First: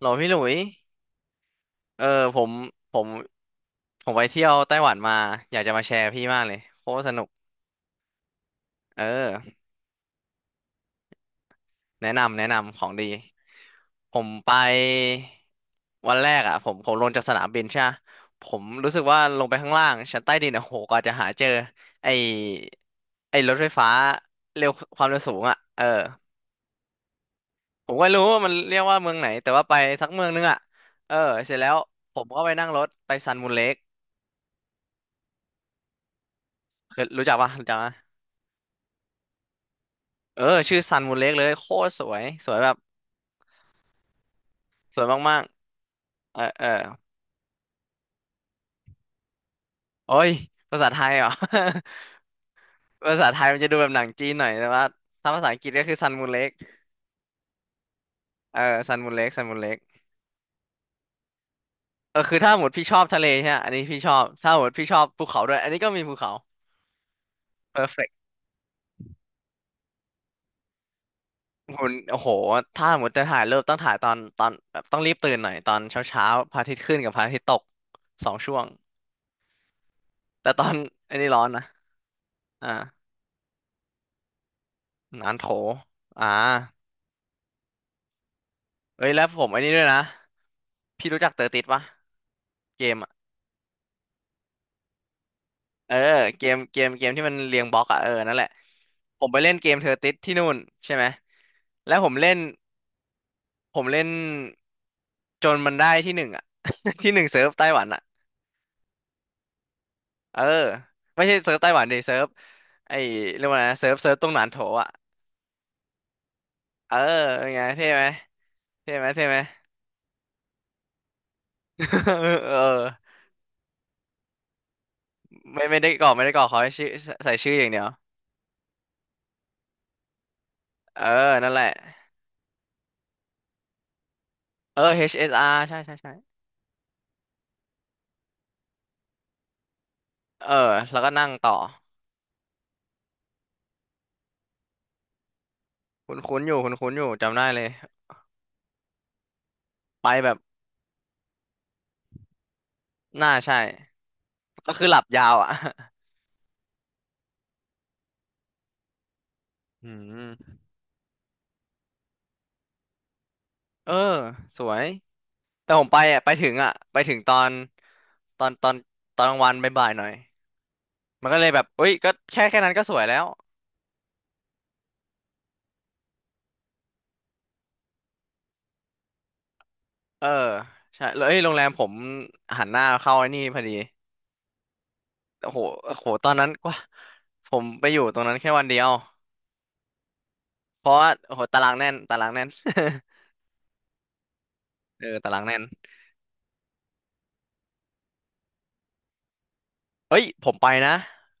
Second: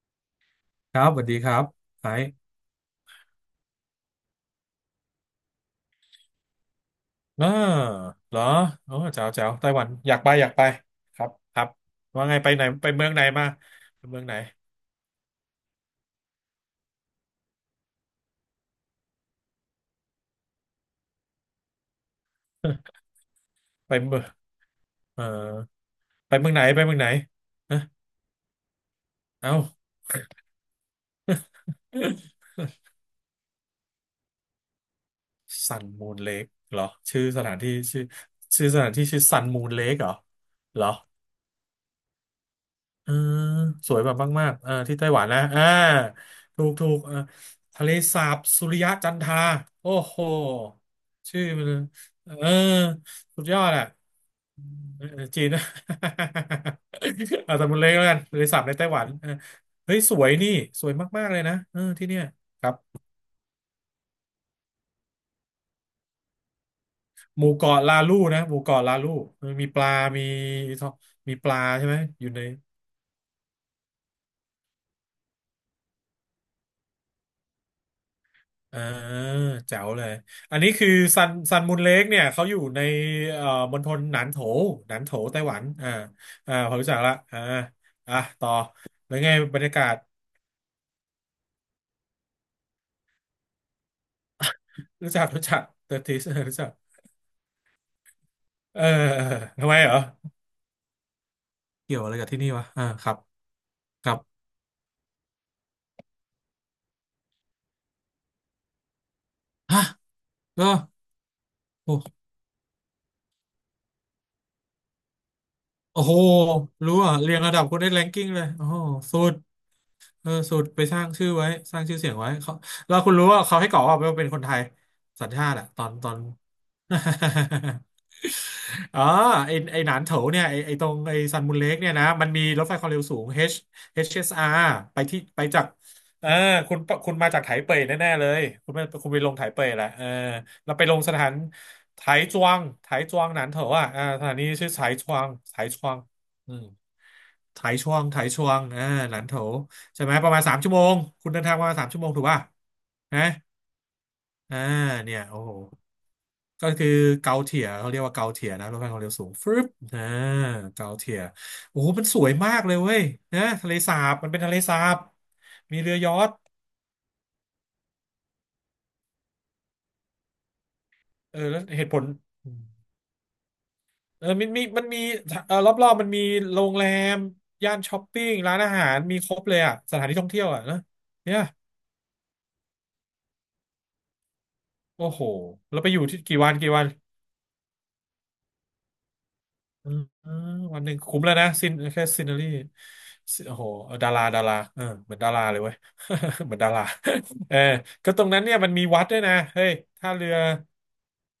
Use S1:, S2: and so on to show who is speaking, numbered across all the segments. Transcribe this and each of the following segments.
S1: หลอพี่หลุย
S2: ครับสวัสดีครับ
S1: เออ
S2: ไอ
S1: ผ
S2: ซ์
S1: มผมผมไปเที่ยวไต้หวันมาอยากจะมาแชร์พี่มากเลยโคตรสนุก
S2: เอ่เหรอโอ้
S1: เอ
S2: แจ๋วแจ๋ว
S1: อ
S2: ไต้หวันอยากไปอยากไปครับครับ
S1: แนะ
S2: ว่าไง
S1: นำแนะ
S2: ไปไหน
S1: นำขอ
S2: ไป
S1: ง
S2: เมือ
S1: ดี
S2: งไหนมาไป
S1: ผ
S2: เมือง
S1: ม
S2: ไหน
S1: ไปวันแรกอ่ะผมลงจากสนามบินใช่ปะผมรู้สึกว่าลงไปข้างล่างชั้นใต้ดินอ่ะโหกว่าจะหาเจอไอ ไอรถไฟฟ้า
S2: ไปเมือง
S1: เร็วความเร็
S2: เอ
S1: ว
S2: อ
S1: สูงอ่ะเออ
S2: ไปเมืองไหนไปเมืองไหนฮะ
S1: ผมก็ไม่รู้ว่ามันเรียกว่าเมืองไหนแต่
S2: เอ้า
S1: ว่าไปสักเมืองนึงอ่ะเออเสร็จแล้วผมก็ไปนั่งรถไปซันมูนเลค
S2: ซันมูนเลกเหรอ
S1: เคย
S2: ชื่
S1: รู้
S2: อ
S1: จัก
S2: ส
S1: ปะ
S2: ถาน
S1: รู้
S2: ที่
S1: จั
S2: ชื่อ
S1: ก
S2: ชื่อสถานที่ชื่อซันมูนเลกเหรอ
S1: เออชื่
S2: เห
S1: อ
S2: รอ
S1: ซันมูนเล็กเลยโคตรสวยสวยแบบ
S2: เออสวยแบบมากๆเออที่
S1: สวย
S2: ไต้หวัน
S1: มา
S2: นะ
S1: ก
S2: อ่า
S1: ๆเออ
S2: ถู
S1: เอ
S2: ก
S1: อ
S2: ถูกเออทะเลสาบสุริยะจันทราโอ้
S1: โอ้
S2: โห
S1: ยภาษาไทยเหรอ
S2: ชื่อมันเออ
S1: ภาษาไท
S2: สุด
S1: ย
S2: ย
S1: มัน
S2: อ
S1: จะ
S2: ด
S1: ดู
S2: อ่ะ
S1: แบบหนังจีนหน่อยแต่ว่า
S2: เออ
S1: ถ้า
S2: จี
S1: ภาษา
S2: น
S1: อัง
S2: นะ
S1: กฤษก็คือซันมูนเล็ก
S2: เอาแต่มันเล็กแล้วกันทะเล
S1: เอ
S2: สา
S1: อ
S2: บในไต้
S1: ซั
S2: ห
S1: น
S2: วัน
S1: มูนเล็
S2: เอ
S1: ก
S2: อ
S1: ซันมูนเล็ก
S2: เฮ้ยสวยนี่สวยมากๆเลยนะเออที่
S1: เอ
S2: เนี่
S1: อ
S2: ย
S1: คือถ้าห
S2: ค
S1: มด
S2: รับ
S1: พี่ชอบทะเลใช่ไหมอันนี้พี่ชอบถ้าหมดพี่ชอบภูเขาด้วยอันนี้ก็มีภูเขา
S2: หมู่เกาะลา
S1: perfect
S2: ลูนะหมู่เกาะลาลูเออมีปลามีมีปลาใช่
S1: หุ่น
S2: ไหม
S1: โอ้
S2: อ
S1: โห
S2: ยู่ใน
S1: ถ้าหมดจะถ่ายเริ่มต้องถ่ายตอนแบบต้องรีบตื่นหน่อยตอนเช้าเช้าพระอาทิตย์ขึ้นกับพระอาทิตย์ตกสองช่วง
S2: อ่าแจ๋วเลย
S1: แต่
S2: อัน
S1: ตอ
S2: นี้
S1: น
S2: คือ
S1: อัน
S2: ซั
S1: นี้
S2: น
S1: ร้อน
S2: ซั
S1: นะ
S2: นมุนเล็กเนี่ยเขาอยู่
S1: อ่า
S2: ในเอ่อมณฑลหนานโถหนานโถ
S1: หนาน
S2: ไต้
S1: โถ
S2: หวันอ่า
S1: อ่า
S2: อ่าพอรู้จักละอ่าอ่ะต่อ
S1: เอ้ย
S2: แล้ว
S1: แล้ว
S2: ไง
S1: ผม
S2: บ
S1: ไอ้
S2: รร
S1: นี่
S2: ยา
S1: ด้ว
S2: กา
S1: ย
S2: ศ
S1: นะพี่รู้จักเตอร์ติดปะเกมอะ
S2: รู้จักรู้จัก
S1: เอ
S2: เตอ
S1: อ
S2: ร์ทิส
S1: เกม
S2: รู้จัก
S1: เกมเกมที่มันเรียงบล็อกอะเออนั่นแหละ
S2: เออ
S1: ผ
S2: เออ
S1: มไปเล่นเก
S2: ทำไม
S1: มเทอ
S2: เหรอ
S1: ร์ติสที่นู่นใช่ไหมแล้
S2: เกี่
S1: ว
S2: ยว
S1: ผ
S2: อะ
S1: ม
S2: ไรกับ
S1: เล่น
S2: ที่นี่วะอ่าครับ
S1: ผมเล่
S2: ค
S1: น
S2: รับ
S1: จนมันได้ที่หนึ่งอะ ที่หนึ่งเซิร์ฟไต้หวันอะ
S2: ฮะ
S1: เออ
S2: ก็
S1: ไม่ใช่เซิร์ฟไต้หวันดิเซิ
S2: โอ้
S1: ร์ฟไอ้เรียกว่าไงนะเซิร์ฟตรงหนานโถอะ
S2: โอ้โห
S1: เอ
S2: รู้
S1: อ
S2: อ่ะเรียง
S1: เป็น
S2: ระ
S1: ไง
S2: ดับคน
S1: เท่
S2: ได้แร
S1: ไหม
S2: งกิ้งเลยโอ้โห
S1: เท่ไหม
S2: สุ
S1: เท่
S2: ด
S1: ไหม
S2: เออสตรไปสร้างชื่อไว้สร้างชื่อเสียงไว้เขา
S1: เออ
S2: แล้วคุณรู้ว่าเขาให้กรอกว่าว่าเป็นคนไทยสัญชาติ
S1: ไม่
S2: อะต
S1: ไม่
S2: อ
S1: ได้
S2: น
S1: ก
S2: ต
S1: ร
S2: อ
S1: อก
S2: น
S1: ไม่ได้กรอกขอให้ชื่อใส่ชื่ออย่างเดียว
S2: อ๋อไอไอหนานโถเนี่ยไอไอตรง
S1: เออ
S2: ไอซัน
S1: นั่น
S2: มูน
S1: แหละ
S2: เล็กเนี่ยนะมันมีรถไฟความเร็วสูง H HSR
S1: เออ
S2: ไปที่ไปจา
S1: HSR
S2: ก
S1: ใช่ใช่ใช่
S2: เออคุณคุณมาจากไถเป่ยแน่ๆเลยคุณไปคุณไปลงไถเป่ยแหละเออ
S1: เออ
S2: แล้วไปล
S1: แล้ว
S2: ง
S1: ก็
S2: สถา
S1: นั่ง
S2: น
S1: ต่อ
S2: ไถจวงไถจวงหนานโถอ่ะอ่าสถานีชื่อไถจวงไถจวง
S1: คุ้นคุ้นอ
S2: อื
S1: ยู่
S2: ม
S1: คุ้นคุ้นอยู่จำได้เลย
S2: ถ่ายช่วงถ่ายช่วงอ่าหลันโถใช่
S1: ไป
S2: ไหมป
S1: แบ
S2: ระ
S1: บ
S2: มาณสามชั่วโมง คุณเดินทางประมาณสามชั่วโมงถูกป่ะนะ
S1: น่าใช่
S2: อ่า
S1: ก็คือหลับ
S2: เนี่ย
S1: ยาว
S2: โอ้
S1: อ่ะ
S2: โหก็คือเกาเทียเขาเรียกว่าเกาเทียนะรถไฟความเร็วสูงฟึบ
S1: อื
S2: อ่า
S1: ม
S2: เกาเทียโอ้โหมันสวยมากเลยเว้ยนะทะเล
S1: เออ
S2: สาบมันเป็นทะเล
S1: สว
S2: สา
S1: ย
S2: บ
S1: แต่
S2: มี
S1: ผม
S2: เรือ
S1: ไป
S2: ยอ
S1: อ่ะ
S2: ช
S1: ไป
S2: ต์
S1: ถึงอ่ะไปถึงตอนตอนตอนกลางวันบ่ายๆหน่อยมัน
S2: เอ
S1: ก็
S2: อ
S1: เลยแบ
S2: แล้ว
S1: บ
S2: เห
S1: เอ้
S2: ตุ
S1: ย
S2: ผล
S1: ก็แค่นั้นก็สวยแล้ว
S2: เออมันมีมันมีเออรอบๆมันมีโรงแรม ย่านช้อปปิ้งร้านอาหาร มีครบเลยอ่ะสถานที่
S1: เอ
S2: ท่อ
S1: อ
S2: งเที่ยวอ่ะนะ
S1: ใช่แล้วเอ้
S2: เนี่
S1: ย
S2: ย
S1: โรงแรมผมหันหน้าเข้าไอ้นี่พอดี
S2: โอ้โห
S1: โอ้โห
S2: แล้วไป
S1: โอ้
S2: อยู่
S1: โห
S2: ที่
S1: ตอน
S2: กี่
S1: นั้
S2: วั
S1: น
S2: น
S1: ก
S2: กี่
S1: ว่า
S2: วัน
S1: ผมไปอยู่ตรงนั้นแค่วันเดียว
S2: อืมอืมวัน
S1: เพ
S2: หนึ่
S1: ราะ
S2: ง
S1: ว่า
S2: คุ้มแล้
S1: โอ้
S2: ว
S1: โห
S2: นะ
S1: ตา
S2: ซิ
S1: รา
S2: น
S1: งแน่น
S2: แค่
S1: ตา
S2: ซิ
S1: รา
S2: น
S1: ง
S2: n
S1: แน่
S2: รี
S1: น
S2: โอ้โหดาราดาราเออ
S1: เอ
S2: เหมื
S1: อ
S2: อนดา
S1: ตารา
S2: รา
S1: ง
S2: เล
S1: แน่
S2: ย
S1: น
S2: เว้ย เหมือนดาราเออก็ตรงนั้นเนี่ยมันมีวัดด้วยนะเฮ้ยท่า
S1: เอ้ย
S2: เรือ
S1: ผมไปนะ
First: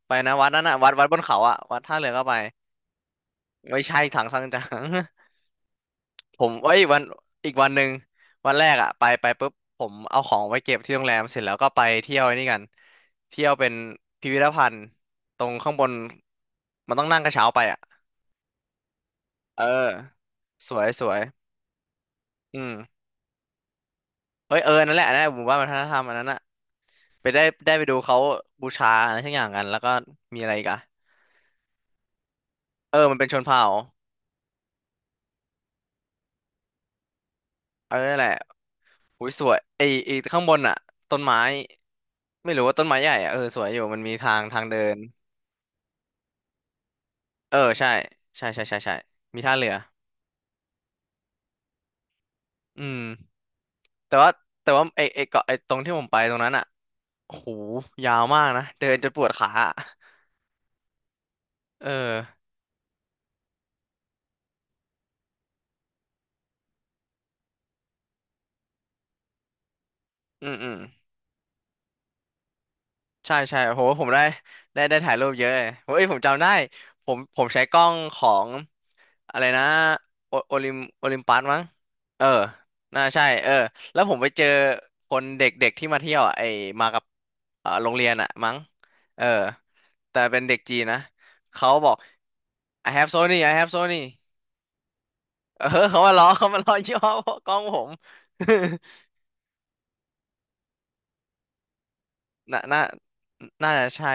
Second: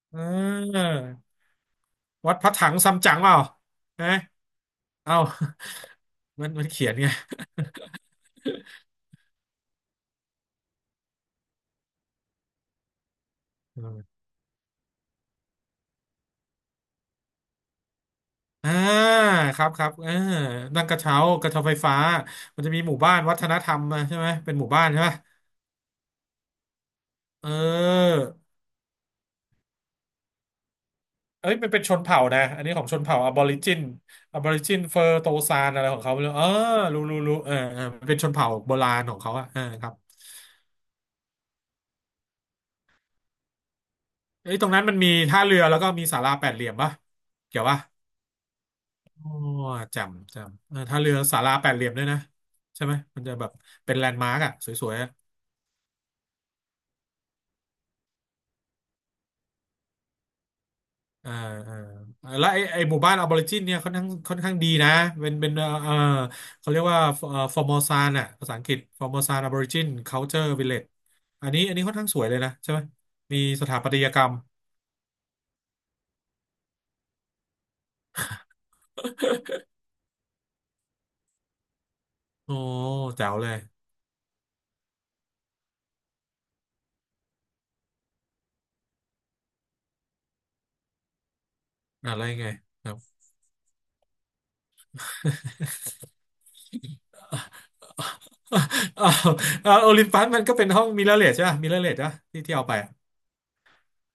S1: ไป
S2: เ
S1: นะวัดนั้นนะ
S2: ออ
S1: วัดบนเขาอะวัดท่าเรือก็ไป
S2: วัดพระถังซัมจั๋งเปล่า
S1: ไม่ใช่
S2: นะ
S1: ถังซังจัง
S2: เอ้า
S1: ผ
S2: มัน
S1: ม
S2: มัน
S1: เอ้ย
S2: เขียน
S1: วัน
S2: ไง
S1: อีกวันหนึ่ง วันแรกอะไปไปปุ๊บผมเอาของไว้เก็บที่โรงแรมเสร็จแล้วก็ไปเที่ยวไอ้นี่กันเที่ยวเป็น
S2: อืม
S1: พิพิธภัณฑ์ตรงข้างบนมันต้องนั่งกระเช้าไปอะ
S2: อ่าค
S1: เอ
S2: รับครับ
S1: อ
S2: เออ
S1: สว
S2: นั่
S1: ย
S2: งกระ
S1: สว
S2: เช้า
S1: ย
S2: กระเช้าไฟฟ้ามัน
S1: อื
S2: จะ
S1: ม
S2: มีหมู่บ้านวัฒนธรรมอะใช่ไหมเป็
S1: เอ้
S2: น
S1: ย
S2: ห
S1: เอ
S2: มู่
S1: อ
S2: บ้าน
S1: นั่น
S2: ใช่
S1: แหละ
S2: ไหม
S1: นั่นแหละหมู่บ้านวัฒนธรรมอันนั้นอะไปได้
S2: เอ
S1: ได้ไปดูเขา
S2: อ
S1: บูชาอะไรทั้งอย่างกันแล้วก็มีอะไรอีกอะ
S2: เอ้ยมันเป็นชนเผ่านะอันนี้ของช
S1: เอ
S2: น
S1: อมั
S2: เผ่า
S1: นเป็น
S2: อ
S1: ช
S2: บ
S1: น
S2: อริ
S1: เผ่า
S2: จินอบอริจินเฟอร์โตซานอะไรของเขาไม่รู้เออรู้รู้รู้เออเออ
S1: เออ
S2: มันเป็
S1: นั่น
S2: น
S1: แห
S2: ช
S1: ละ
S2: นเผ่าโบราณของ
S1: อุ้ย
S2: เขา
S1: ส
S2: อะ
S1: ว
S2: เอ
S1: ย
S2: อค
S1: ไอ้
S2: รับ
S1: ไอข้างบนอ่ะต้นไม้ไม่รู้ว่าต้นไม้ใหญ่อ่ะเออสวยอยู่มันมีทาง
S2: เอ้ย
S1: ทาง
S2: ตรง
S1: เดิ
S2: นั้นมั
S1: น
S2: นมีท่าเรือแล้วก็มีศาลาแปดเหลี่ยมปะ
S1: เออ
S2: เกี่ยวปะ
S1: ใช่ใช่ใช่ใช่ใช่
S2: โอ้
S1: มีท่าเรือ
S2: จำจำเออท่าเรือศาลาแปดเหลี่ยมด้วยนะใช่
S1: อื
S2: ไหม
S1: ม
S2: มันจะแบบเป็นแล
S1: แต่
S2: นด์
S1: ว่า
S2: มาร์กอะส
S1: แต่ว่า
S2: วย
S1: ไอ
S2: ๆอะ
S1: ไอเกาะไอตรงที่ผมไปตรงนั้นอ่ะโอ้โหยาวมากนะเดินจนปวดขาอะ
S2: อ่า
S1: เออ
S2: อ่าแล้วไอไอหมู่บ้านอาบอริจินเนี่ยค่อนข้างค่อนข้างดีนะเป็นเป็นเขาเรียกว่าฟอร์มอซานอ่ะภาษาอังกฤษฟอร์มอซานอาบอริจินคัลเจอ
S1: อื
S2: ร์
S1: ม
S2: วิ
S1: อื
S2: ลเล
S1: ม
S2: จอันนี้อันนี้ค่อนข้างสวยเลยนะใช่ไหม
S1: ใช่
S2: มี
S1: ใช่
S2: สถา
S1: โห
S2: ปัต
S1: ผ
S2: ย
S1: ม
S2: ก
S1: ได้
S2: รรม
S1: ได้ได้ถ่ายรูปเยอะเลยเ้ยผมจำได้ผมใช้กล้องของอะไรนะโอลิมปัสมั้งเออ
S2: โอ้
S1: น่าใช่
S2: แจ๋วเล
S1: เออ
S2: ย
S1: แล้วผมไปเจอคนเด็กๆที่มาเที่ยวอ่ะไอมากับโรงเรียนอ่ะมั้งเออแต่เป็นเด็กจีนนะเขาบอก
S2: อะไรไงค
S1: I
S2: รับ
S1: have Sony I have Sony เออเขามาล้อ เขามาล้อยี่ห้อกล้องผม
S2: เอาวโอลิมปัสมันก็เป็นห้องมิเรอร์เลสใช่ป่ะมิเรอร์เลสอะที่ ที่
S1: น่า
S2: เอาไป
S1: น่า
S2: อะ
S1: น่าจะใช่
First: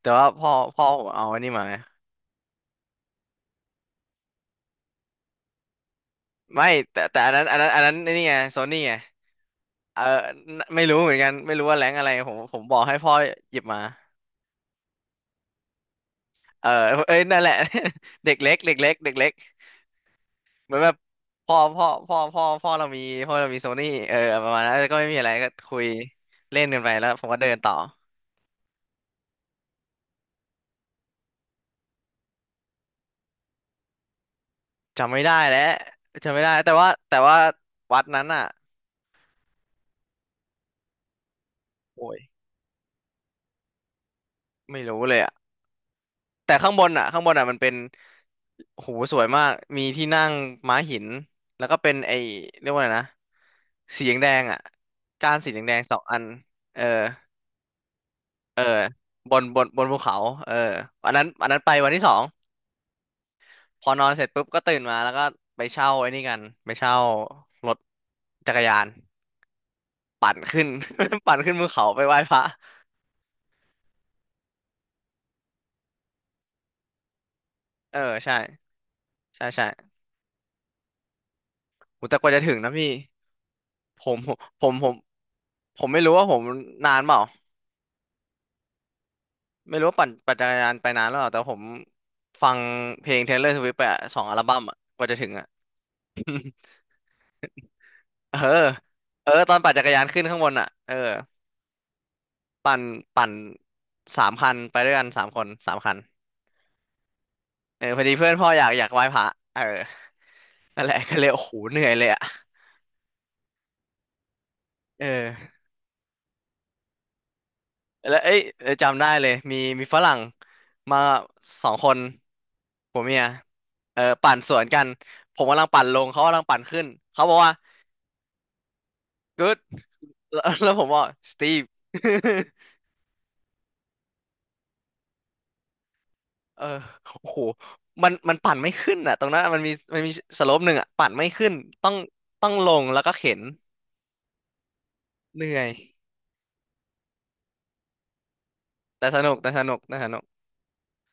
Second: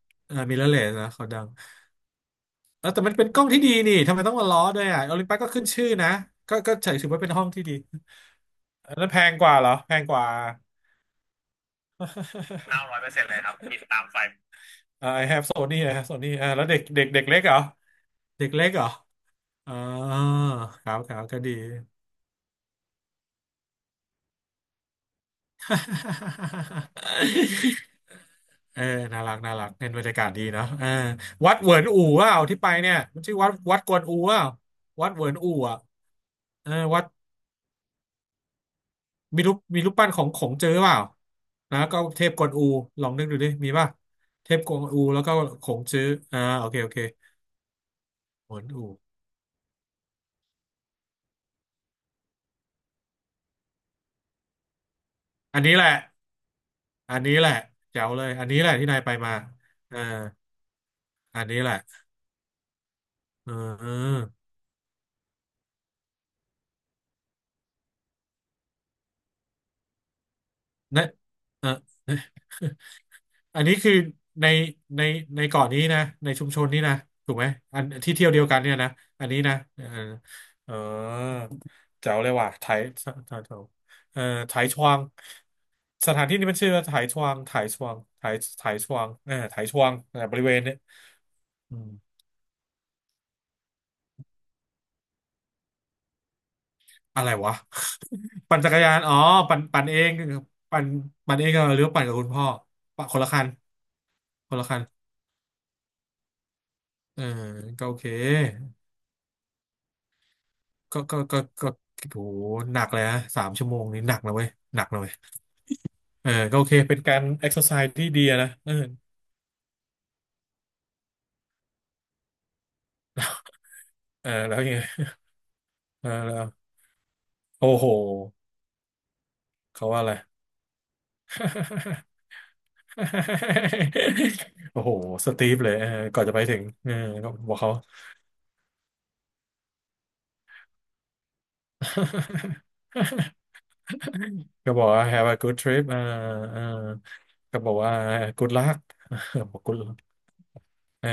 S1: แต่ว่าพ่อ
S2: มิเรอร์เล
S1: พ่อ
S2: ส
S1: ผ
S2: นะ
S1: มเอา
S2: เขา
S1: อั
S2: ดั
S1: น
S2: ง
S1: นี้มาไง
S2: แล้วแต่มันเป็นกล้องที่ดีนี่ทำไมต้องมาล้อด้วยอ่ะโอลิมปัสก็ขึ้นชื่อนะก็
S1: ไม่
S2: ก็
S1: แต่
S2: ถือ
S1: แต่
S2: ว่าเป็
S1: อั
S2: น
S1: น
S2: ห้
S1: นั้
S2: อ
S1: น
S2: ง
S1: อัน
S2: ที่
S1: นั้น
S2: ดี
S1: อันนั้นนี่ไงโซนี่ไง
S2: อันนั้นแพงกว่าเหรอแพ
S1: เออ
S2: งกว่า
S1: ไม่รู้เหมือนกันไม่รู้ว่าแรงอะไรผมบอ
S2: เก้า
S1: กให้
S2: ร้อยเปอ
S1: พ่อ
S2: ร์เซ็นต์เลยครั
S1: ห
S2: บ
S1: ยิบ
S2: บิ
S1: มา
S2: นตามไฟอ่า I have Sony นะ Sony อ่าแล้
S1: เอ
S2: ว
S1: อ
S2: เด็กเด็ก
S1: เอ้
S2: เด็
S1: ย
S2: กเล็
S1: นั่
S2: ก
S1: นแห
S2: เหร
S1: ละ
S2: อ
S1: เด็ก
S2: เด็ก
S1: เล็ก
S2: เล็ก
S1: เด็ก
S2: เหรอ
S1: เล็กเด็กเล็ก
S2: อ๋อ
S1: เหมือน
S2: ค
S1: แบ
S2: รั
S1: บ
S2: บครับก็ดี
S1: พ่อพ่อพ่อพ่อพ่อเรามีพ่อเรามีโซนี่เออประมาณนั้นแล้วก็ไม่มีอะไรก็คุยเล่นกันไป แล้วผมก็เดินต่อ
S2: เออน่ารักน่ารักเน้นบรรยากาศดีเนาะเออวัดเหวินอู่ว่าที่ไปเนี่ยมันชื่อวัดวัดกวนอู่ว่าวัด
S1: จำไม่
S2: เหวิ
S1: ได้
S2: นอู่
S1: แล้ว
S2: อ่ะ
S1: จำไม่ได้
S2: เอ
S1: แต่
S2: อ
S1: ว่า
S2: วัด
S1: แต่ว่าวัดนั้นอ่ะ
S2: มีรูปมีรูปปั้นของของเจอเปล่านะก็
S1: โอ้ย
S2: เทพกวนอูลองนึกดูดิมีป่ะเทพกว
S1: ไม่
S2: นอู
S1: รู้เลย
S2: แล้วก็
S1: อ่ะ
S2: ของเจออ่า
S1: แต่
S2: โอ
S1: ข้าง
S2: เค
S1: บ
S2: โอ
S1: น
S2: เค
S1: อ่ะข้างบนอ่ะมันเป็น
S2: เหวิน
S1: โอ้โห
S2: อู่
S1: สวยมากมีที่นั่งม้าหินแล้วก็เป็นไอ้เรียกว่าไงนะ สีแดงแดงอ่ะก้านสีแด
S2: อัน
S1: งแด
S2: นี้
S1: ง
S2: แหละ
S1: สองอันเออ
S2: อันนี้แหละแจ๋วเลยอันนี้
S1: เออ
S2: แหละที่นายไปมา
S1: บน
S2: เอ
S1: ภู
S2: อ
S1: เขาเอออันนั้น
S2: อัน
S1: อัน
S2: นี้
S1: นั้น
S2: แห
S1: ไป
S2: ละ
S1: วันที่สอง
S2: เ
S1: พอนอน
S2: ออ
S1: เสร็จปุ๊บก็ตื่นมาแล้วก็ไปเช่าไอ้นี่กันไปเช่ารถจักรยานปั่นขึ้น
S2: เนะ
S1: ปั่นขึ้น
S2: เอ
S1: ภู
S2: อ
S1: เขาไปไห
S2: เอ่อ
S1: ว้พระ
S2: อันนี้คือในในในเกาะนี้นะในชุมชนนี้นะถูกไหมอัน
S1: เออ
S2: ที่เที่ยว
S1: ใช่
S2: เดียวกันเนี่ยนะอันนี้
S1: ใช่
S2: นะ
S1: ใช่
S2: เออเออ
S1: โห
S2: แจ๋
S1: แต่
S2: ว
S1: ก
S2: เล
S1: ว่า
S2: ย
S1: จะ
S2: ว่ะ
S1: ถึง
S2: ไถ
S1: นะพี่
S2: ไถ
S1: ผ
S2: เอ
S1: ม
S2: อไถ
S1: ผม
S2: ช
S1: ผ
S2: วา
S1: ม
S2: ง
S1: ผมไม่
S2: ส
S1: รู้
S2: ถา
S1: ว่า
S2: น
S1: ผ
S2: ที่
S1: ม
S2: นี้มันชื่อว่าไถ
S1: นานเป
S2: ช
S1: ล่า
S2: วางไถชวางไถไถชวางเออไถช
S1: ไม่รู้
S2: วาง
S1: ว่าปั่น
S2: เออบ
S1: ปั่น
S2: ริ
S1: จัก
S2: เว
S1: ร
S2: ณ
S1: ยา
S2: เนี่
S1: น
S2: ย
S1: ไปนานหรือเปล่าแต่ผม
S2: อืม
S1: ฟังเพลง Taylor Swift ไปอะสองอัลบั้มอะกว่าจะถึงอะ
S2: อะไรวะ
S1: เออ
S2: ปั่นจักรยานอ๋อ
S1: เออตอ
S2: ปั่
S1: น
S2: น
S1: ปั่นจักรยานขึ้นข้างบนอ่ะ
S2: ปั่น
S1: เออ
S2: ปั่นเองเหรอหรือว่าปั่นกับคุณพ่อ
S1: ปั่น
S2: ปั่นคน
S1: ปั่
S2: ละ
S1: น
S2: คัน
S1: สามคั
S2: ค
S1: น
S2: นละ
S1: ไป
S2: คั
S1: ด้วยกั
S2: น
S1: นสามคนสามคัน
S2: เออ
S1: เอ
S2: ก็
S1: อ
S2: โอ
S1: พอ
S2: เค
S1: ดีเพื่อนพ่ออยากไหว้พระเออนั่นแหละ
S2: ก็
S1: ก็
S2: ก็
S1: เลย
S2: ก็
S1: โอ้โห
S2: ก็
S1: เหนื่อยเลย
S2: โห
S1: อ่ะ
S2: หนักเลยฮะสามชั่วโมงนี่หนักนะเว้ยหนักนะ
S1: เอ
S2: เว้ย
S1: อ
S2: เออก็โอเคเป็นการเอ็กซ์ s ซ s e ที่
S1: แล้ว
S2: ดี
S1: เอ้ย
S2: อะนะ
S1: เอ
S2: เอ
S1: อ
S2: อ
S1: จำได้เลยมีฝรั่งมาสองคนผัวเมียเออ
S2: เออ
S1: ปั่นส
S2: แล้ว
S1: วน
S2: ยังไง
S1: กันผมกำลังปั่นล
S2: เอ
S1: ง
S2: อ
S1: เขา
S2: แล้
S1: กำลั
S2: ว
S1: งปั่นขึ้นเขาบอกว่า
S2: โอ้โห
S1: good
S2: เขาว่าอะไร
S1: แล้ว แล้วผมบอก Steve
S2: โอ้โหสตีฟเลยเออก่อนจะไปถึ
S1: เอ
S2: ง
S1: อ
S2: เออ
S1: โอ้
S2: ก็
S1: โห
S2: บอกเขา
S1: มันปั่นไม่ขึ้นอ่ะตรงนั้นมันมีสโลปหนึ่งอ่ะปั่นไม่ขึ้นต้องต้องลง แล้วก็เข็น
S2: ก็บอกว่า have a
S1: เห
S2: good
S1: นื่อย
S2: trip อ่าอ่าก็บอกว่า good luck บอก good luck
S1: แต่สนุก
S2: เออ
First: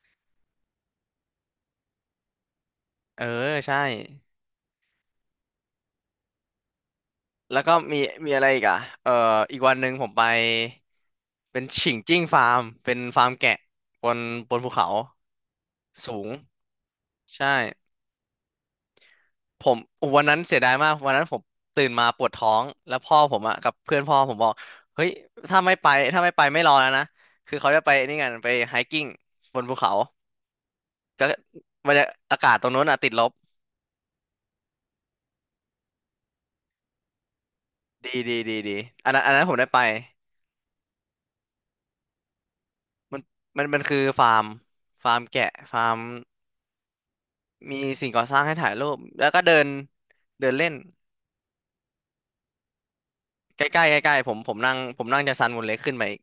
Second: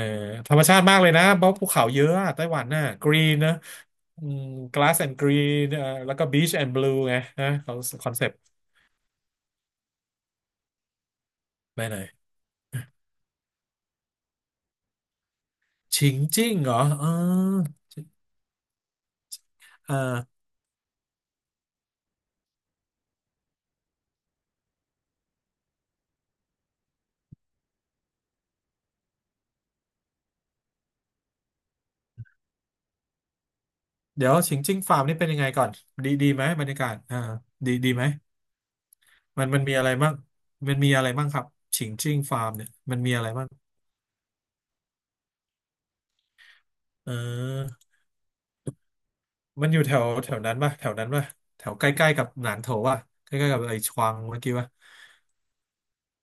S2: ธรรมชาติมากเลยนะเพราะภูเขาเยอะอะไต้หวันน่ะ
S1: เออ
S2: green นะ
S1: ใช่
S2: อืม glass and green แล้วก็ beach and blue ไงนะ
S1: แล้วก็
S2: เขา
S1: มี
S2: คอนเซ
S1: มี
S2: ปต์
S1: อะไรอีกอ่ะเอออีกวันหนึ่งผมไป เป็น
S2: ไป
S1: ฉิ
S2: ไห
S1: ง
S2: น
S1: จิ้งฟาร์ม เป็นฟาร์มแกะบนบนภูเขา
S2: ฉิง
S1: สูง
S2: จิ้งเหรอเอ
S1: ใช่
S2: อ
S1: ผม
S2: อ่า
S1: วันนั้นเสียดายมากวันนั้นผมตื่นมาปวดท้องแล้วพ่อผมอะกับเพื่อนพ่อผมบอกเฮ้ยถ้าไม่ไปถ้าไม่ไปไม่รอแล้วนะคือเขาจะไปนี่กันไปไฮกิ้งบนภูเขาก็บรรยาอากาศตรงนู้นอะติดลบ
S2: เดี๋ยวฉิงจิ้งฟาร์มนี่เป็นยังไงก่อนดีดีไหมบรรยากาศอ่าดีดีไหม
S1: ดีดีอันนั้นอันนั้
S2: มั
S1: น
S2: น
S1: ผม
S2: มัน
S1: ได้
S2: มี
S1: ไป
S2: อะไรบ้างมันมีอะไรบ้างครับฉิงจิ้งฟาร์มเนี่ยมันมี
S1: มัน
S2: อะไรบ้าง
S1: มันคือฟาร์มฟาร์มแกะฟาร์ม
S2: เอ
S1: มี
S2: อ
S1: สิ่งก่อสร้างให้ถ่ายรูปแล้วก็เดิน
S2: มันอยู่แถวแถว
S1: เดิ
S2: นั้
S1: น
S2: น
S1: เล่
S2: ป่ะ
S1: น
S2: แถวนั้นป่ะแถวใกล้ๆกับหนานโถป่ะใกล้ๆกั
S1: ใก
S2: บ
S1: ล้
S2: ไอ้
S1: ใกล้
S2: ชวั
S1: ใกล้
S2: ง
S1: ๆผม
S2: เมื่อ
S1: ผ
S2: กี้
S1: ม
S2: ป่ะ
S1: นั่งผมนั่งจากซันมูนเล็กขึ้นไปอีก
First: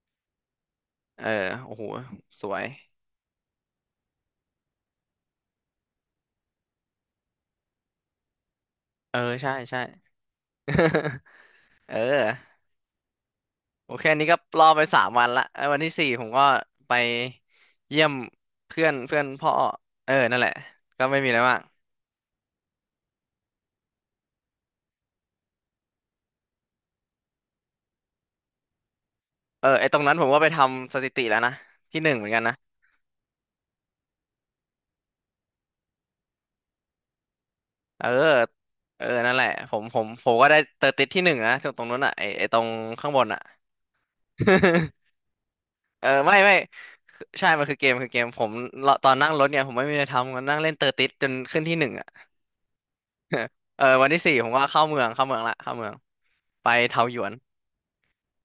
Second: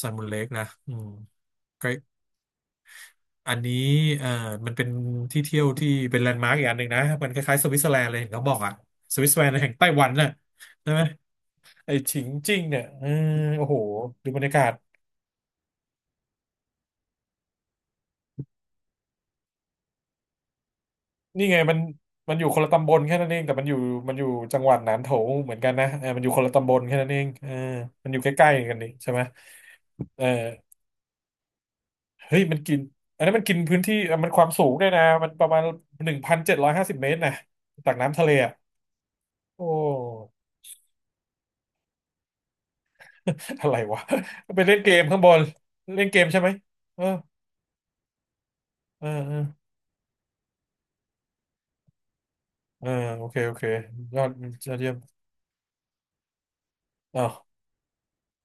S2: ซันมูนเล็กนะอืม
S1: เออโอ้
S2: ใก
S1: โห
S2: ล้
S1: สวย
S2: อันนี้เอ่อมันเป็นที่เที่ยวที่เป็นแลนด์มาร์กอีกอันหนึ่งนะมันคล้ายๆสวิตเซอร์แลนด์เลยเหขาบอกอะ
S1: เอ
S2: ส
S1: อ
S2: วิตเซอร์แลน
S1: ใช่
S2: ด์แห่ง
S1: ใช่
S2: ไต้หวันน่ะใช่ไหม ไอ้ฉิ
S1: เออ
S2: งจิ้งเนี่ยเออโอ้โห
S1: โอเคอันนี้
S2: ดู
S1: ก็
S2: บรรยา
S1: ร
S2: กา
S1: อ
S2: ศ
S1: ไปสามวันละไอ้วันที่สี่ผมก็ไปเยี่ยมเพื่อนเพื่อนพ่อเออนั่นแหละก็ไม่มีอะไร
S2: นี่
S1: มา
S2: ไง
S1: ก
S2: มันมันอยู่คนละตำบลแค่นั้นเองแต่มันอยู่มันอยู่จังหวัดหนานโถเหมือนกันนะเออมันอยู่คนละตำบลแค่นั้นเองเออมันอยู่ใกล้ๆกันนี่ใช่ไหม
S1: เออไอ้ตรงนั้น
S2: เอ
S1: ผ
S2: อ
S1: มก็ไปทำสถิติแล้วนะที่หนึ่งเหมือน
S2: เฮ้
S1: กัน
S2: ย
S1: นะ
S2: มันกินอันนั้นมันกินพื้นที่อ่ะมันความสูงด้วยนะมันประมาณ1,750 เมตรนะจาก
S1: เออ
S2: น้ำทะเลอ่ะ
S1: เออนั่นแหละ
S2: โอ้
S1: ผมก็ได้เตอร์ติดที่หนึ่งนะตรงนั้นอ่ะไอ้ตรงข้างบนอ่ะ
S2: อะไรวะไปเล่นเกมข้างบน เล่
S1: เออ
S2: นเกม
S1: ไม่
S2: ใช่ไหม
S1: ไม่
S2: เออ
S1: คือใช่มันคือเกมคือเกมผม
S2: เอ
S1: ต
S2: อ
S1: อนนั่ง
S2: เออ
S1: รถเนี่ยผมไม่มีอะไรทำก็นั่งเล่นเตอร์ติดจนขึ้นที่หนึ่งอ่ะ
S2: เออโอเค โอเค
S1: เออวัน
S2: ย
S1: ที่
S2: อด
S1: สี่ผมก็
S2: ยอด
S1: เข้า
S2: เยี่ยม
S1: เมืองเข้าเมืองละเข้าเมืองไปเทาหย
S2: อ้า
S1: วน
S2: ว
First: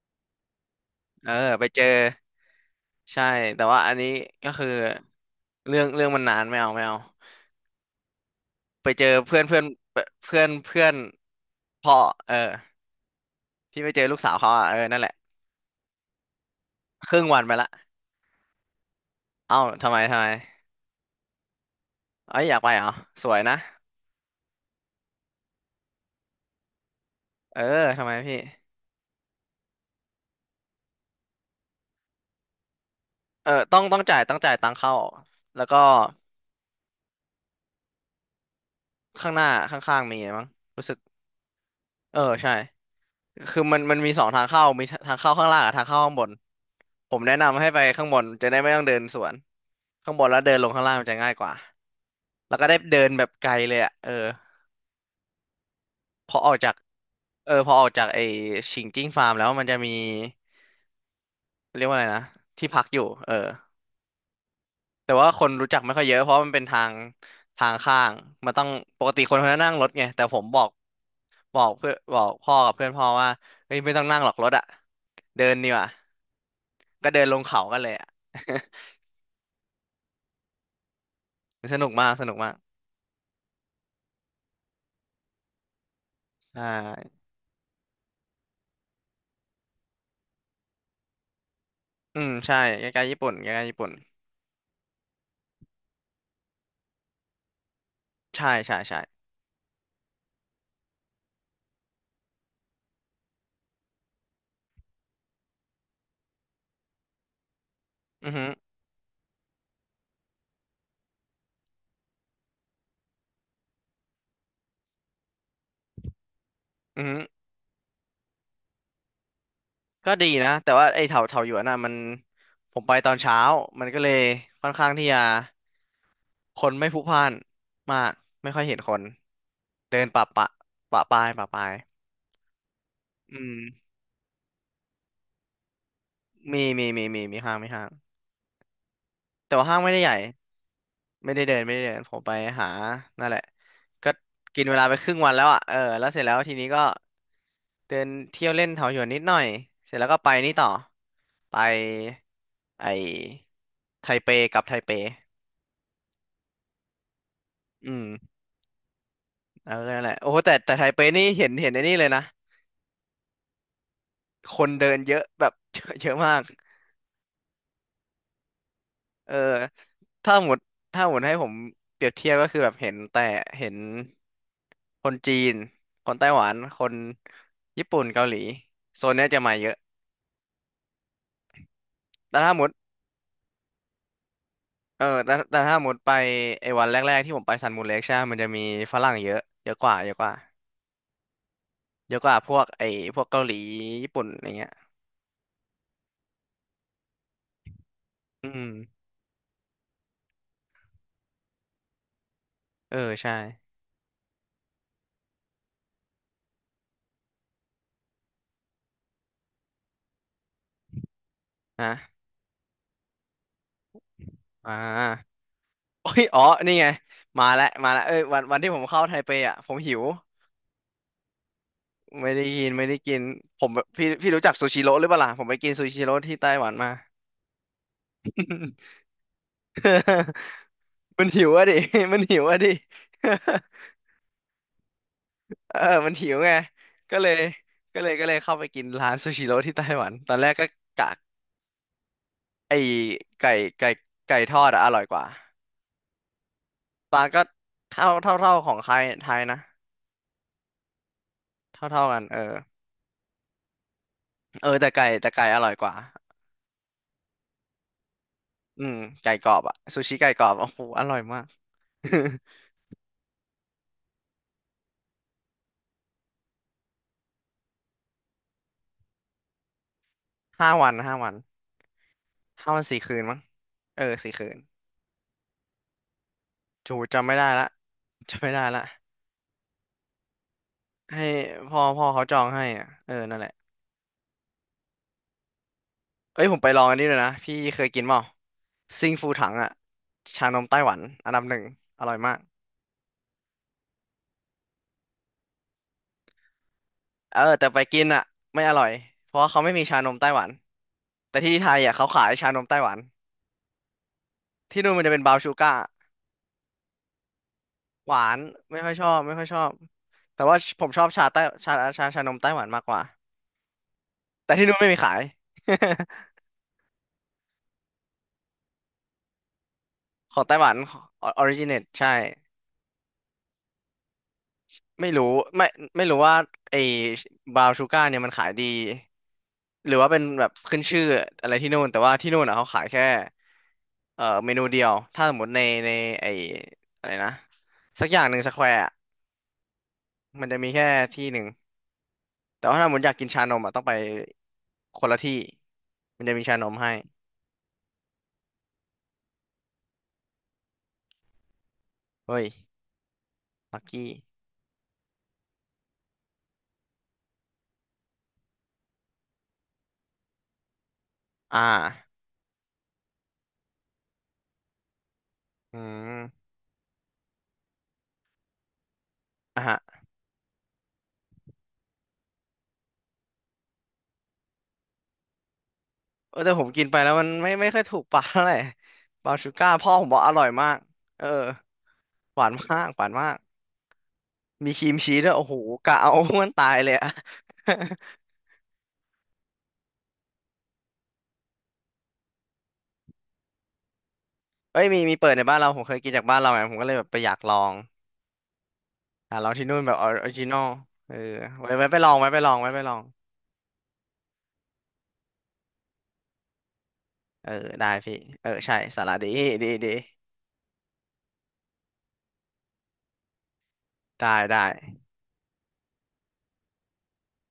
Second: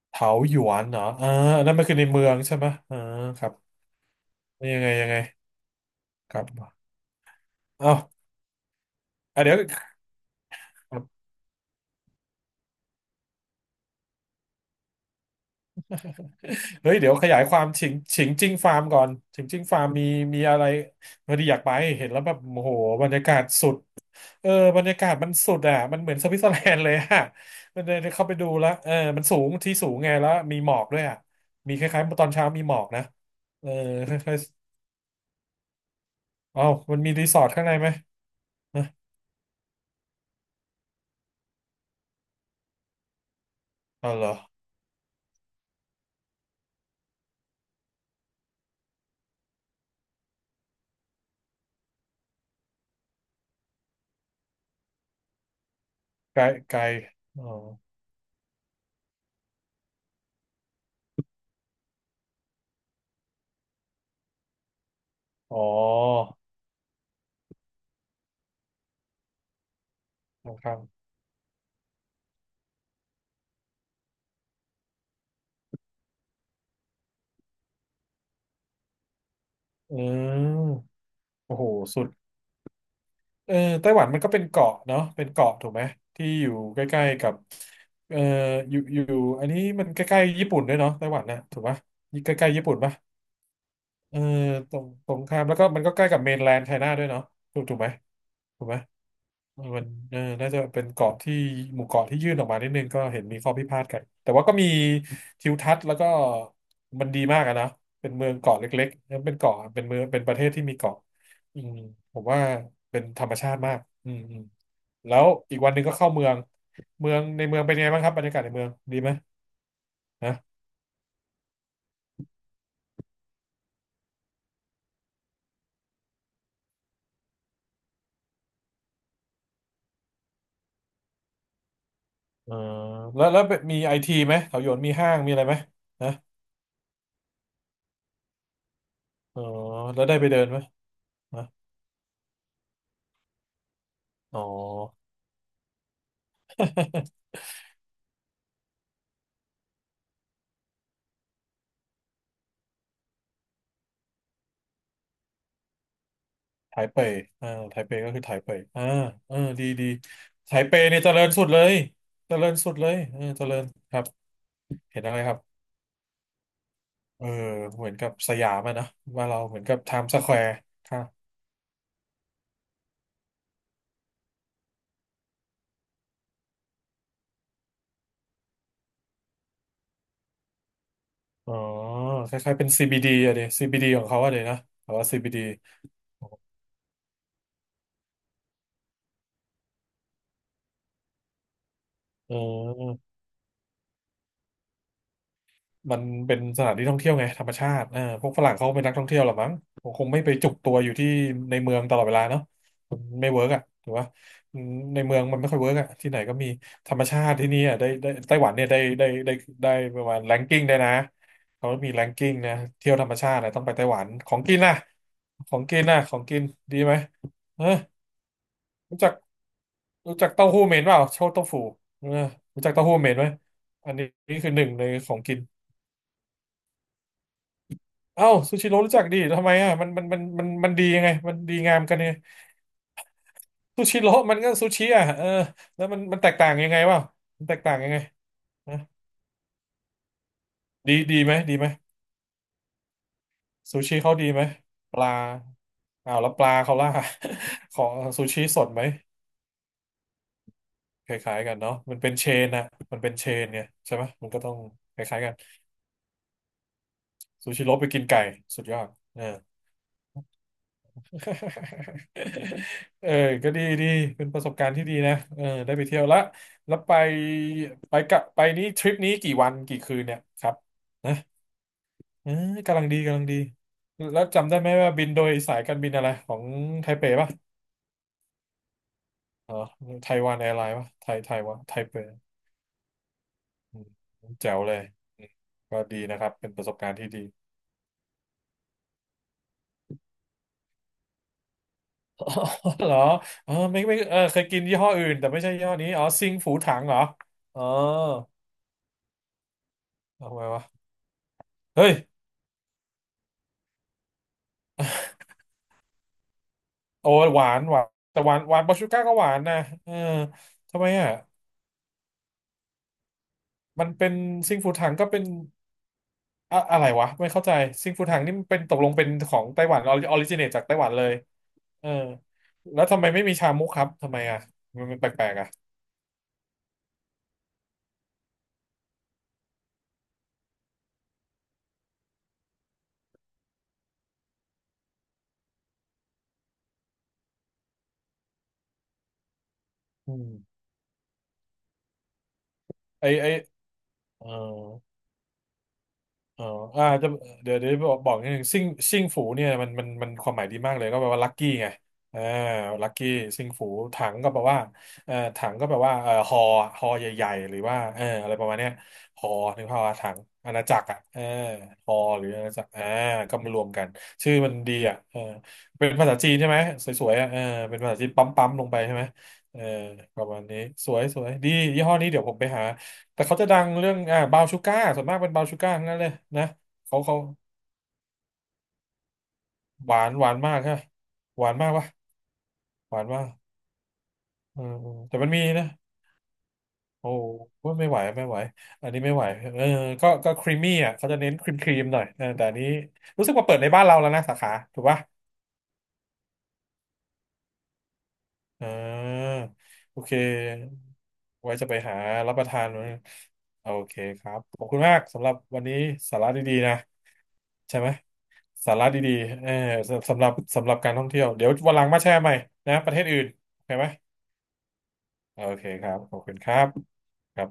S2: เถาหยวนเหรอ
S1: เอ
S2: อ่า
S1: อ
S2: อั
S1: ไป
S2: นนั่น
S1: เจ
S2: มั
S1: อ
S2: นคือในเมืองใช่ไหมอ่า
S1: ใช่
S2: ครับ
S1: แต่ว่าอันนี้ก็คือ
S2: ยังไงยังไง
S1: เรื่องมัน
S2: ค
S1: นา
S2: ร
S1: นไม่
S2: ั
S1: เอา
S2: บ
S1: ไม่เอา
S2: อ้าว
S1: ไปเจอเพื่
S2: อ่ะ
S1: อน
S2: เดี๋ย
S1: เพื่
S2: ว
S1: อนเพื่อนเพื่อนพ่อเออที่ไปเจอลูกสาวเขาอ่ะเออนั่นแหละ
S2: เฮ้ยเดี๋
S1: ค
S2: ยว
S1: รึ่ง
S2: ข
S1: วั
S2: ยาย
S1: นไป
S2: ความ
S1: ละ
S2: ฉิงฉิงจิ้งฟาร์มก่อนฉิง
S1: เอ้า
S2: จิ้งฟาร์ม
S1: ทำไม
S2: มี
S1: ทำไม
S2: มีอะไรพอดีอยากไปเห็นแล้วแบ
S1: เอ้
S2: บ
S1: ยอยาก
S2: โอ้
S1: ไป
S2: โห
S1: เหรอ
S2: บรรยา
S1: ส
S2: กา
S1: วย
S2: ศ
S1: นะ
S2: สุด เออบรรยากาศมันสุดอ่ะมันเหมือนสวิตเซอร์แลนด์เลยอ่ะ
S1: เออ
S2: มันเล
S1: ทำไม
S2: ยเข้าไป
S1: พี่
S2: ดูแล้วเออมันสูงที่สูงไงแล้ว มีหมอกด้วยอ่ะมีคล้ายๆตอนเช้ามีหมอกนะ
S1: เออ
S2: เออ
S1: ต้อง
S2: ค
S1: จ่ายต้
S2: ล้า
S1: อ
S2: ย
S1: งจ่ายตังค์เข้าแล้วก็
S2: ๆเอ้ามันมีรีสอร์ทข้างในไหมนะ
S1: ข้างหน้าข้างๆมีมั้งรู้สึกเออใช่คือมัน
S2: อ๋อ
S1: มีส
S2: เหร
S1: อง
S2: อ
S1: ทางเข้ามีทางเข้าข้างล่างกับทางเข้าข้างบนผมแนะนำให้ไปข้างบนจะได้ไม่ต้องเดินสวนข้างบนแล้วเดินลงข้างล่างมันจะง่ายกว่า แล้วก็ได้เดินแบบไกลเลยอ่ะเออพอ
S2: ไกล
S1: ออกจาก
S2: ไกลอ๋อ
S1: เออพอออกจากไอ้ชิงจิ้งฟาร์มแล้วมันจะมีเรียกว่าอะไรนะที่พักอยู่เออแต่ว่าคนรู้จักไม่ค่อยเยอะ
S2: อ
S1: เพราะมันเป็นทางทางข้างมันต้องปกติคนเขาจะนั่งรถไงแต่ผม
S2: ๋อ
S1: บอ
S2: ค
S1: ก
S2: รับ
S1: บอกเพื่อนบอกพ่อกับเพื่อนพ่อว่าเฮ้ยไม่ต้องนั่งหรอกรถอ่ะเดินดีกว่าก็เดินลงเขากันเลยอ่ะ
S2: เออโอ้โห
S1: สนุก
S2: สุ
S1: มา
S2: ด
S1: กสนุกมาก
S2: เออไต้หวันมันก็เป็นเกาะเนาะเป็นเกาะถูกไหมที่อยู่
S1: ใช่
S2: ใกล้ๆกับเอออยู่อันนี้มันใกล้ๆญี่ปุ่นด้วยเนาะไต้หวันนะถูกปะ
S1: อื
S2: ใก
S1: ม
S2: ล้
S1: ใช่
S2: ๆญี่ปุ่น
S1: ใก
S2: ปะ
S1: ล้ๆญี่ปุ่นใกล้ๆญี่ปุ่น
S2: เออตรงตรงข้ามแล้วก็มันก็ใกล้กับเมนแลนด์ไชน่าด้วยเนาะถูกถูกไหมถูกไหม
S1: ใช่
S2: เออมันเออน่าจะเป็นเกาะที่หมู่เกาะที่ยื่นออกมานิดนึงก็เห็นมีข้อพิพาทกันแต่ว่าก็มีทิวทัศน์แล้วก็มันดีมากอะนะเป็นเมื
S1: อื
S2: อ
S1: อ
S2: ง
S1: ฮึ
S2: เกาะเล็กๆแล้วเป็นเกาะเป็นเมืองเป็นประเทศที่มีเกาะอืมผมว่าเป็นธรรมชาติมากอืมอืมแล้วอีกวันหนึ่งก็เข้าเมือง
S1: อือ
S2: เมือ
S1: ฮึ
S2: งในเมืองเป็นไงบ้างครับบรรยากาศในเมืองดีไหม
S1: ก็ดี
S2: นะ
S1: นะแต่ว่าไอ้เถาหยวนน่ะมันผมไปตอนเช้ามันก็เลยค่อนข้างที่จะคนไม่พลุกพล่านมากไม่ค่อยเห็นคนเดินปะปาย
S2: เออแล้ว
S1: อื
S2: แล้ว
S1: ม
S2: มีไอทีไหมแถวโยนมีห้างมีอะไรไหมนะ
S1: มีห้าง
S2: อ๋อ
S1: แต่ว่าห้างไม่ได้
S2: แล้ว
S1: ใหญ่
S2: ได้ไปเดินไหมนะ
S1: ไม่ได้เดินผมไปหานั่นแหละก็
S2: อ๋อ
S1: กินเวลาไปครึ่งวันแล้วอ่ะเออแล้วเสร็จแล้วทีนี้ก็ เดินเที่ยวเล่นเถาหยวนนิดหน่อยเสร็จแล้วก็ไปนี่ต่อไปไอไทเป
S2: ไถเป่ยอ่าไถ
S1: อื
S2: เป่ย
S1: ม
S2: ก็คือไถเป่ยอ่าเออดี
S1: เออ
S2: ดี
S1: นั่นแหละโอ้โห
S2: ไถ
S1: แต่
S2: เป่
S1: ไท
S2: ยเนี่
S1: เป
S2: ยเจริ
S1: นี่
S2: ญสุ
S1: เห็
S2: ด
S1: น
S2: เล
S1: เห็น
S2: ย
S1: ไอ้นี่เลยนะ
S2: เจริญสุดเลยเออเจริญครับ
S1: คนเดิน
S2: เห็นอะ
S1: เย
S2: ไร
S1: อะ
S2: ครับ
S1: แบบ เยอะมาก
S2: เออเหมือนกับสยามอะนะว่าน
S1: เออ
S2: เราเหมือนกับไทม์สแค
S1: ถ้า
S2: ว
S1: หม
S2: ร์
S1: ด
S2: ค่ะ
S1: ถ้าหมดให้ผมเปรียบเทียบก็คือแบบเห็นแต่เห็นคนจีนคนไต้หวันคนญี่ปุ่นเกาหลีโซนเนี้ยจะมาเยอะ
S2: อ๋อค
S1: แต่ถ้า
S2: ล้ายๆ
S1: หม
S2: เป็
S1: ด
S2: น CBD อะเดซี๋ย CBD ของเขาอะเดนะแต่
S1: เออ
S2: ว่า
S1: แต่
S2: CBD
S1: แต่ถ้าหมดไปไอ้วันแรกๆที่ผมไปซันมูนเล็กใช่ไหมมันจะมีฝรั่งเยอะเยอะก
S2: เ
S1: ว่าพวกไอ้
S2: ออ
S1: พวกเกาหลีญี่ปุ่นอะไรเงี้ย
S2: มันเป็นสถานที่ท่องเที่ยวไงธรรมชาติเออพวกฝ
S1: อื
S2: รั่งเขา
S1: ม
S2: เป็นนักท่องเที่ยวหรอมั้งคงไม่ไปจุกตัวอยู่ที่ในเมืองตลอดเวลาเนาะ
S1: เอ
S2: มั
S1: อ
S2: นไม่
S1: ใช่
S2: เวิร์กอ่ะถือว่าในเมืองมันไม่ค่อยเวิร์กอ่ะที่ไหนก็มีธรรมชาติที่นี่อ่ะได้ได้ไต้หวันเนี่ยได้ได้ได้ได้ประมาณแรงกิ้งได้นะเขามีแรง
S1: นะ
S2: กิ้งนะเที่ยวธรรมชาตินะต้องไปไต้หวันของกิน
S1: อ่า
S2: นะของกินนะ
S1: โอ้
S2: ของ
S1: ย
S2: กิ
S1: อ๋อ
S2: น
S1: นี่
S2: ดี
S1: ไง
S2: ไหม
S1: มา
S2: เอ
S1: แล้
S2: อ
S1: วมาแล้วเอ้ยวันที่ผม
S2: รู้
S1: เข้า
S2: จัก
S1: ไทเปอ่ะผมหิว
S2: รู้จักเต้าหู้เหม็นเปล่าโชว์เต้าหู้เออ
S1: ไม่ได้
S2: รู้
S1: กิ
S2: จั
S1: น
S2: กเต้า
S1: ไม่
S2: หู้
S1: ได้
S2: เหม็
S1: กิ
S2: น
S1: น
S2: ไหม
S1: ผม
S2: อันนี้
S1: พี่พี่
S2: นี่
S1: รู้
S2: คื
S1: จั
S2: อ
S1: ก
S2: ห
S1: ซู
S2: นึ่ง
S1: ชิ
S2: ใน
S1: โร่หรือ
S2: ข
S1: เป
S2: อง
S1: ล่าล่ะ
S2: กิน
S1: ผมไปกินซูชิโร่ที่ไต้หวันมา
S2: เอ้าซูชิโร่รู้จักดิทำไมอ่ะมันดียังไง
S1: มัน
S2: มัน
S1: หิว
S2: ดี
S1: อะดิ
S2: งามกันยังไง
S1: มันหิวอะดิ
S2: ซูชิโร่มันก็ซูชิอ่ะเออ
S1: เออ
S2: แล้วมัน
S1: มัน
S2: มัน
S1: หิ
S2: แตก
S1: ว
S2: ต่า
S1: ไง
S2: งยังไงวะ
S1: ก็เลย
S2: มันแตกต่างยังไง
S1: ก็เลยเข้าไป
S2: นะ
S1: กินร้านซูชิโร่ที่ไต้หวันตอนแรกก็
S2: ดี
S1: กะ
S2: ดีไหมดีไหม
S1: ไอไก่
S2: ซู
S1: ไก่
S2: ชิเขาดี
S1: ไก่
S2: ไหม
S1: ทอดอะอ
S2: ป
S1: ร่อย
S2: ลา
S1: กว่า
S2: อ้าวแล้วปลาเขาล่ะ
S1: ปลาก็
S2: ของ
S1: เท่า
S2: ซู
S1: เท่า
S2: ชิ
S1: เท่า
S2: ส
S1: ข
S2: ด
S1: อง
S2: ไหม
S1: ไทยนะ
S2: คล้ายๆกันเนาะ
S1: เท่า
S2: มัน
S1: เท่า
S2: เป็น
S1: กัน
S2: เช
S1: เออ
S2: นนะมันเป็นเชนเนี่ยใช่ไหมมันก็ต้อง
S1: เออแต่
S2: ค
S1: ไก่
S2: ล้ายๆ
S1: แต่
S2: กัน
S1: ไก่อร่อยกว่า
S2: ซูชิโร่ไปกินไก่สุดยอ
S1: อื
S2: ด
S1: ม
S2: เออ
S1: ไก่กรอบอะซูชิไก่กรอบโอ้โหอร่อย มาก
S2: เออก็ดีดี เป็นประสบการณ์ที่ดีนะเออได้ไปเที่ยวละ แล้วไปไปกะไปนี้ทริปนี้กี่วันกี่คืนเนี่ยครับ
S1: ห้าวัน
S2: นะ
S1: ห้าวัน
S2: เออ
S1: ห้า
S2: กำ
S1: วั
S2: ลั
S1: น
S2: งดี
S1: สี่คื
S2: กำลั
S1: น
S2: งดี
S1: มั้งเออ
S2: แล้ว
S1: สี่คื
S2: จำได้
S1: น
S2: ไหมว่าบินโดยสายการบินอะไรของไท
S1: จู
S2: เป
S1: จำ
S2: ป่ะ
S1: ไม่ได้ละจำไม่ได้ละ
S2: อ๋อไทวันแอร์ไลน์ป่ะไทย
S1: ให้
S2: ไทยวะไท
S1: พ่อ
S2: เป
S1: พ่อเขาจองให้อ่ะเออนั่นแหละ
S2: อืมแจ๋วเลยอืมก็ดีนะครับ
S1: เอ้ย
S2: เป็น
S1: ผ
S2: ป
S1: ม
S2: ระ
S1: ไป
S2: สบ
S1: ลอง
S2: การ
S1: อัน
S2: ณ์
S1: นี้
S2: ที่
S1: เลย
S2: ดี
S1: นะพี่เคยกินเปล่าซิงฟูถังอ่ะชานมไต้หวันอันดับหนึ่งอร่อย
S2: อ๋อ
S1: มาก
S2: เหรอเออไม่เออเคยกินยี่ห้ออื่นแต่ไม่ใช่ยี่ห้อนี้อ๋อซิงฝูถังเหรอ
S1: เออ
S2: อ๋อ
S1: แต่ไปกินอ่ะไม่อร่อยเพราะว่าเขาไม่มีชานมไต้
S2: เอา
S1: ห
S2: ไง
S1: วัน
S2: วะ
S1: แต่ที่ไทย
S2: เฮ้
S1: อ่ะ
S2: ย
S1: เขาขายชานมไต้หวันที่นู่นมันจะเป็นบราวน์ชูการ์
S2: โอ้หวาน
S1: ห
S2: แต่
S1: วา
S2: หวา
S1: น
S2: นหวานบา
S1: ไม่
S2: ชู
S1: ค่อย
S2: ก้า
S1: ชอ
S2: ก็
S1: บ
S2: หวา
S1: ไม่
S2: น
S1: ค่อยช
S2: นะ
S1: อบ
S2: เออ
S1: แต่ว่า
S2: ทำ
S1: ผ
S2: ไม
S1: มชอบ
S2: อ่ะ
S1: ชานมไต้หวันมากกว่า
S2: มันเป็น
S1: แต่
S2: ซิง
S1: ที่
S2: ฟู
S1: นู้นไม่
S2: ถัง
S1: มี
S2: ก็
S1: ขา
S2: เป็
S1: ย
S2: นอะอะไรวะไม่เข้าใจซิงฟูถังนี่มันเป็นตกลงเป็นของไต้หวันออริ จิ
S1: ขอ
S2: เน
S1: ง
S2: ต
S1: ไต้
S2: จา
S1: ห
S2: ก
S1: วั
S2: ไต้
S1: น
S2: หวันเลย
S1: ออริจิน AT
S2: เออ
S1: ใช่
S2: แล้วทำไมไม่มีชามุกครับทำไมอ่ะมันแป
S1: ไม่รู้
S2: ลกๆอ่ะ
S1: ไม่ไม่รู้ว่าไอ้บราวน์ชูการ์เนี่ยมันขายดีหรือว่าเป็นแบบขึ้นชื่ออะไรที่นู่นแต่ว่าที่นู่นอ่ะเขาขายแค่เมนูเดียวถ้าสมมติในไอ้อะไรนะสักอย่างหนึ่งสแควร์
S2: อืม
S1: มันจะมีแค่ที่หนึ่งแต่ว่าถ้าสมมติ
S2: ไอ
S1: อยากกิ
S2: ไอ
S1: นชานมอ่ะต้องไป
S2: เออ
S1: คนละที่มันจะ
S2: เอ
S1: มี
S2: อ
S1: ชานม
S2: อ่า
S1: ให้
S2: จะเดี๋ยวบอกนิดนึงซิ่งซิ่งฝูเนี่ยมันความหมายดีมากเลยก็แปลว่าลัคกี้ไงอ่า
S1: เฮ้ย
S2: ลัคกี้ซิ่งฝู
S1: ลัก
S2: ถั
S1: กี้
S2: งก็แปลว่าถังก็แปลว่าฮอฮอใหญ่ๆหรือว่าเอออะไรประมาณเนี้ยฮอนึกภาพว่าถังอาณาจักรอ่ะเออ
S1: อ่า
S2: ฮอหรืออาณาจักรอ่าก็มารวมกันชื่อมันดีอ่ะเออ
S1: อื
S2: เป็นภาษาจีนใช่
S1: ม
S2: ไหมสวยๆอ่ะเออเป็นภาษาจีนปั๊มๆลงไปใช่ไหมเอ
S1: อ่ะ
S2: อ
S1: ฮะ
S2: ประมาณนี้สวยๆดียี่ห้อนี้เดี๋ยวผมไปหา แต่เขาจะดังเรื่องอ่าบาวชูก้าส่วนมากเป็นบาวชูก้าทั้งนั้นเลย
S1: เออ
S2: นะ
S1: แต่ผมกินไป
S2: เขา
S1: แล้ว
S2: เขา
S1: มันไม่ไม่ค่อยถูกปากเท่าไหร่บาวชูก้าพ่
S2: ห
S1: อผ
S2: วา
S1: ม
S2: น
S1: บอก
S2: ห
S1: อ
S2: วาน
S1: ร่อย
S2: มาก
S1: มา
S2: ฮะ
S1: กเออ
S2: หวานมากวะ
S1: หวานมาก
S2: ห
S1: ห
S2: วาน
S1: วาน
S2: มาก
S1: มาก
S2: เออ
S1: มีครีมชี
S2: แต่
S1: ส
S2: มั
S1: ด้
S2: น
S1: วย
S2: มี
S1: โอ้โห
S2: นะ
S1: กะเอามันตายเลย
S2: โอ้
S1: อะ
S2: ว่าไม่ไห วไม่ไหวอันนี้ไม่ไหวเออก็ครีมมี่อ่ะเขาจะเน้นครีมครีมหน่อยเออแต่อันนี้รู้สึกว่าเปิดในบ้านเราแล้วนะสาขา
S1: เอ้
S2: ถูก
S1: ยมี
S2: ปะ
S1: มีเปิดในบ้านเราผมเคยกินจากบ้านเราไงผมก็เลยแบบไปอยากลอง
S2: เ
S1: อ่ะ
S2: ออ
S1: ลองที่นู่นแบบ
S2: โอ
S1: ออ
S2: เค
S1: ริจินอลเออ
S2: ไว้จะ
S1: ไว้
S2: ไป
S1: ไว้ไป
S2: หา
S1: ลองไว้
S2: รับ
S1: ไป
S2: ป
S1: ล
S2: ระ
S1: อง
S2: ทาน
S1: ไว้ไป
S2: มั้
S1: ล
S2: ย
S1: อง
S2: โอเคครับขอบคุณมากสำหรับวันนี้สาระดีๆนะ
S1: เออ
S2: ใช่ไห
S1: ได้
S2: ม
S1: พี่เออ
S2: สา
S1: ใช่
S2: ระ
S1: สา
S2: ดี
S1: ระดี
S2: ๆเออ
S1: ดีดี
S2: สสำหรับการท่องเที่ยวเดี๋ยววันหลังมาแชร์ใหม่นะประเทศอื่นโอเคไหม
S1: ได้ได้
S2: โอเคครับขอบคุณครับครับ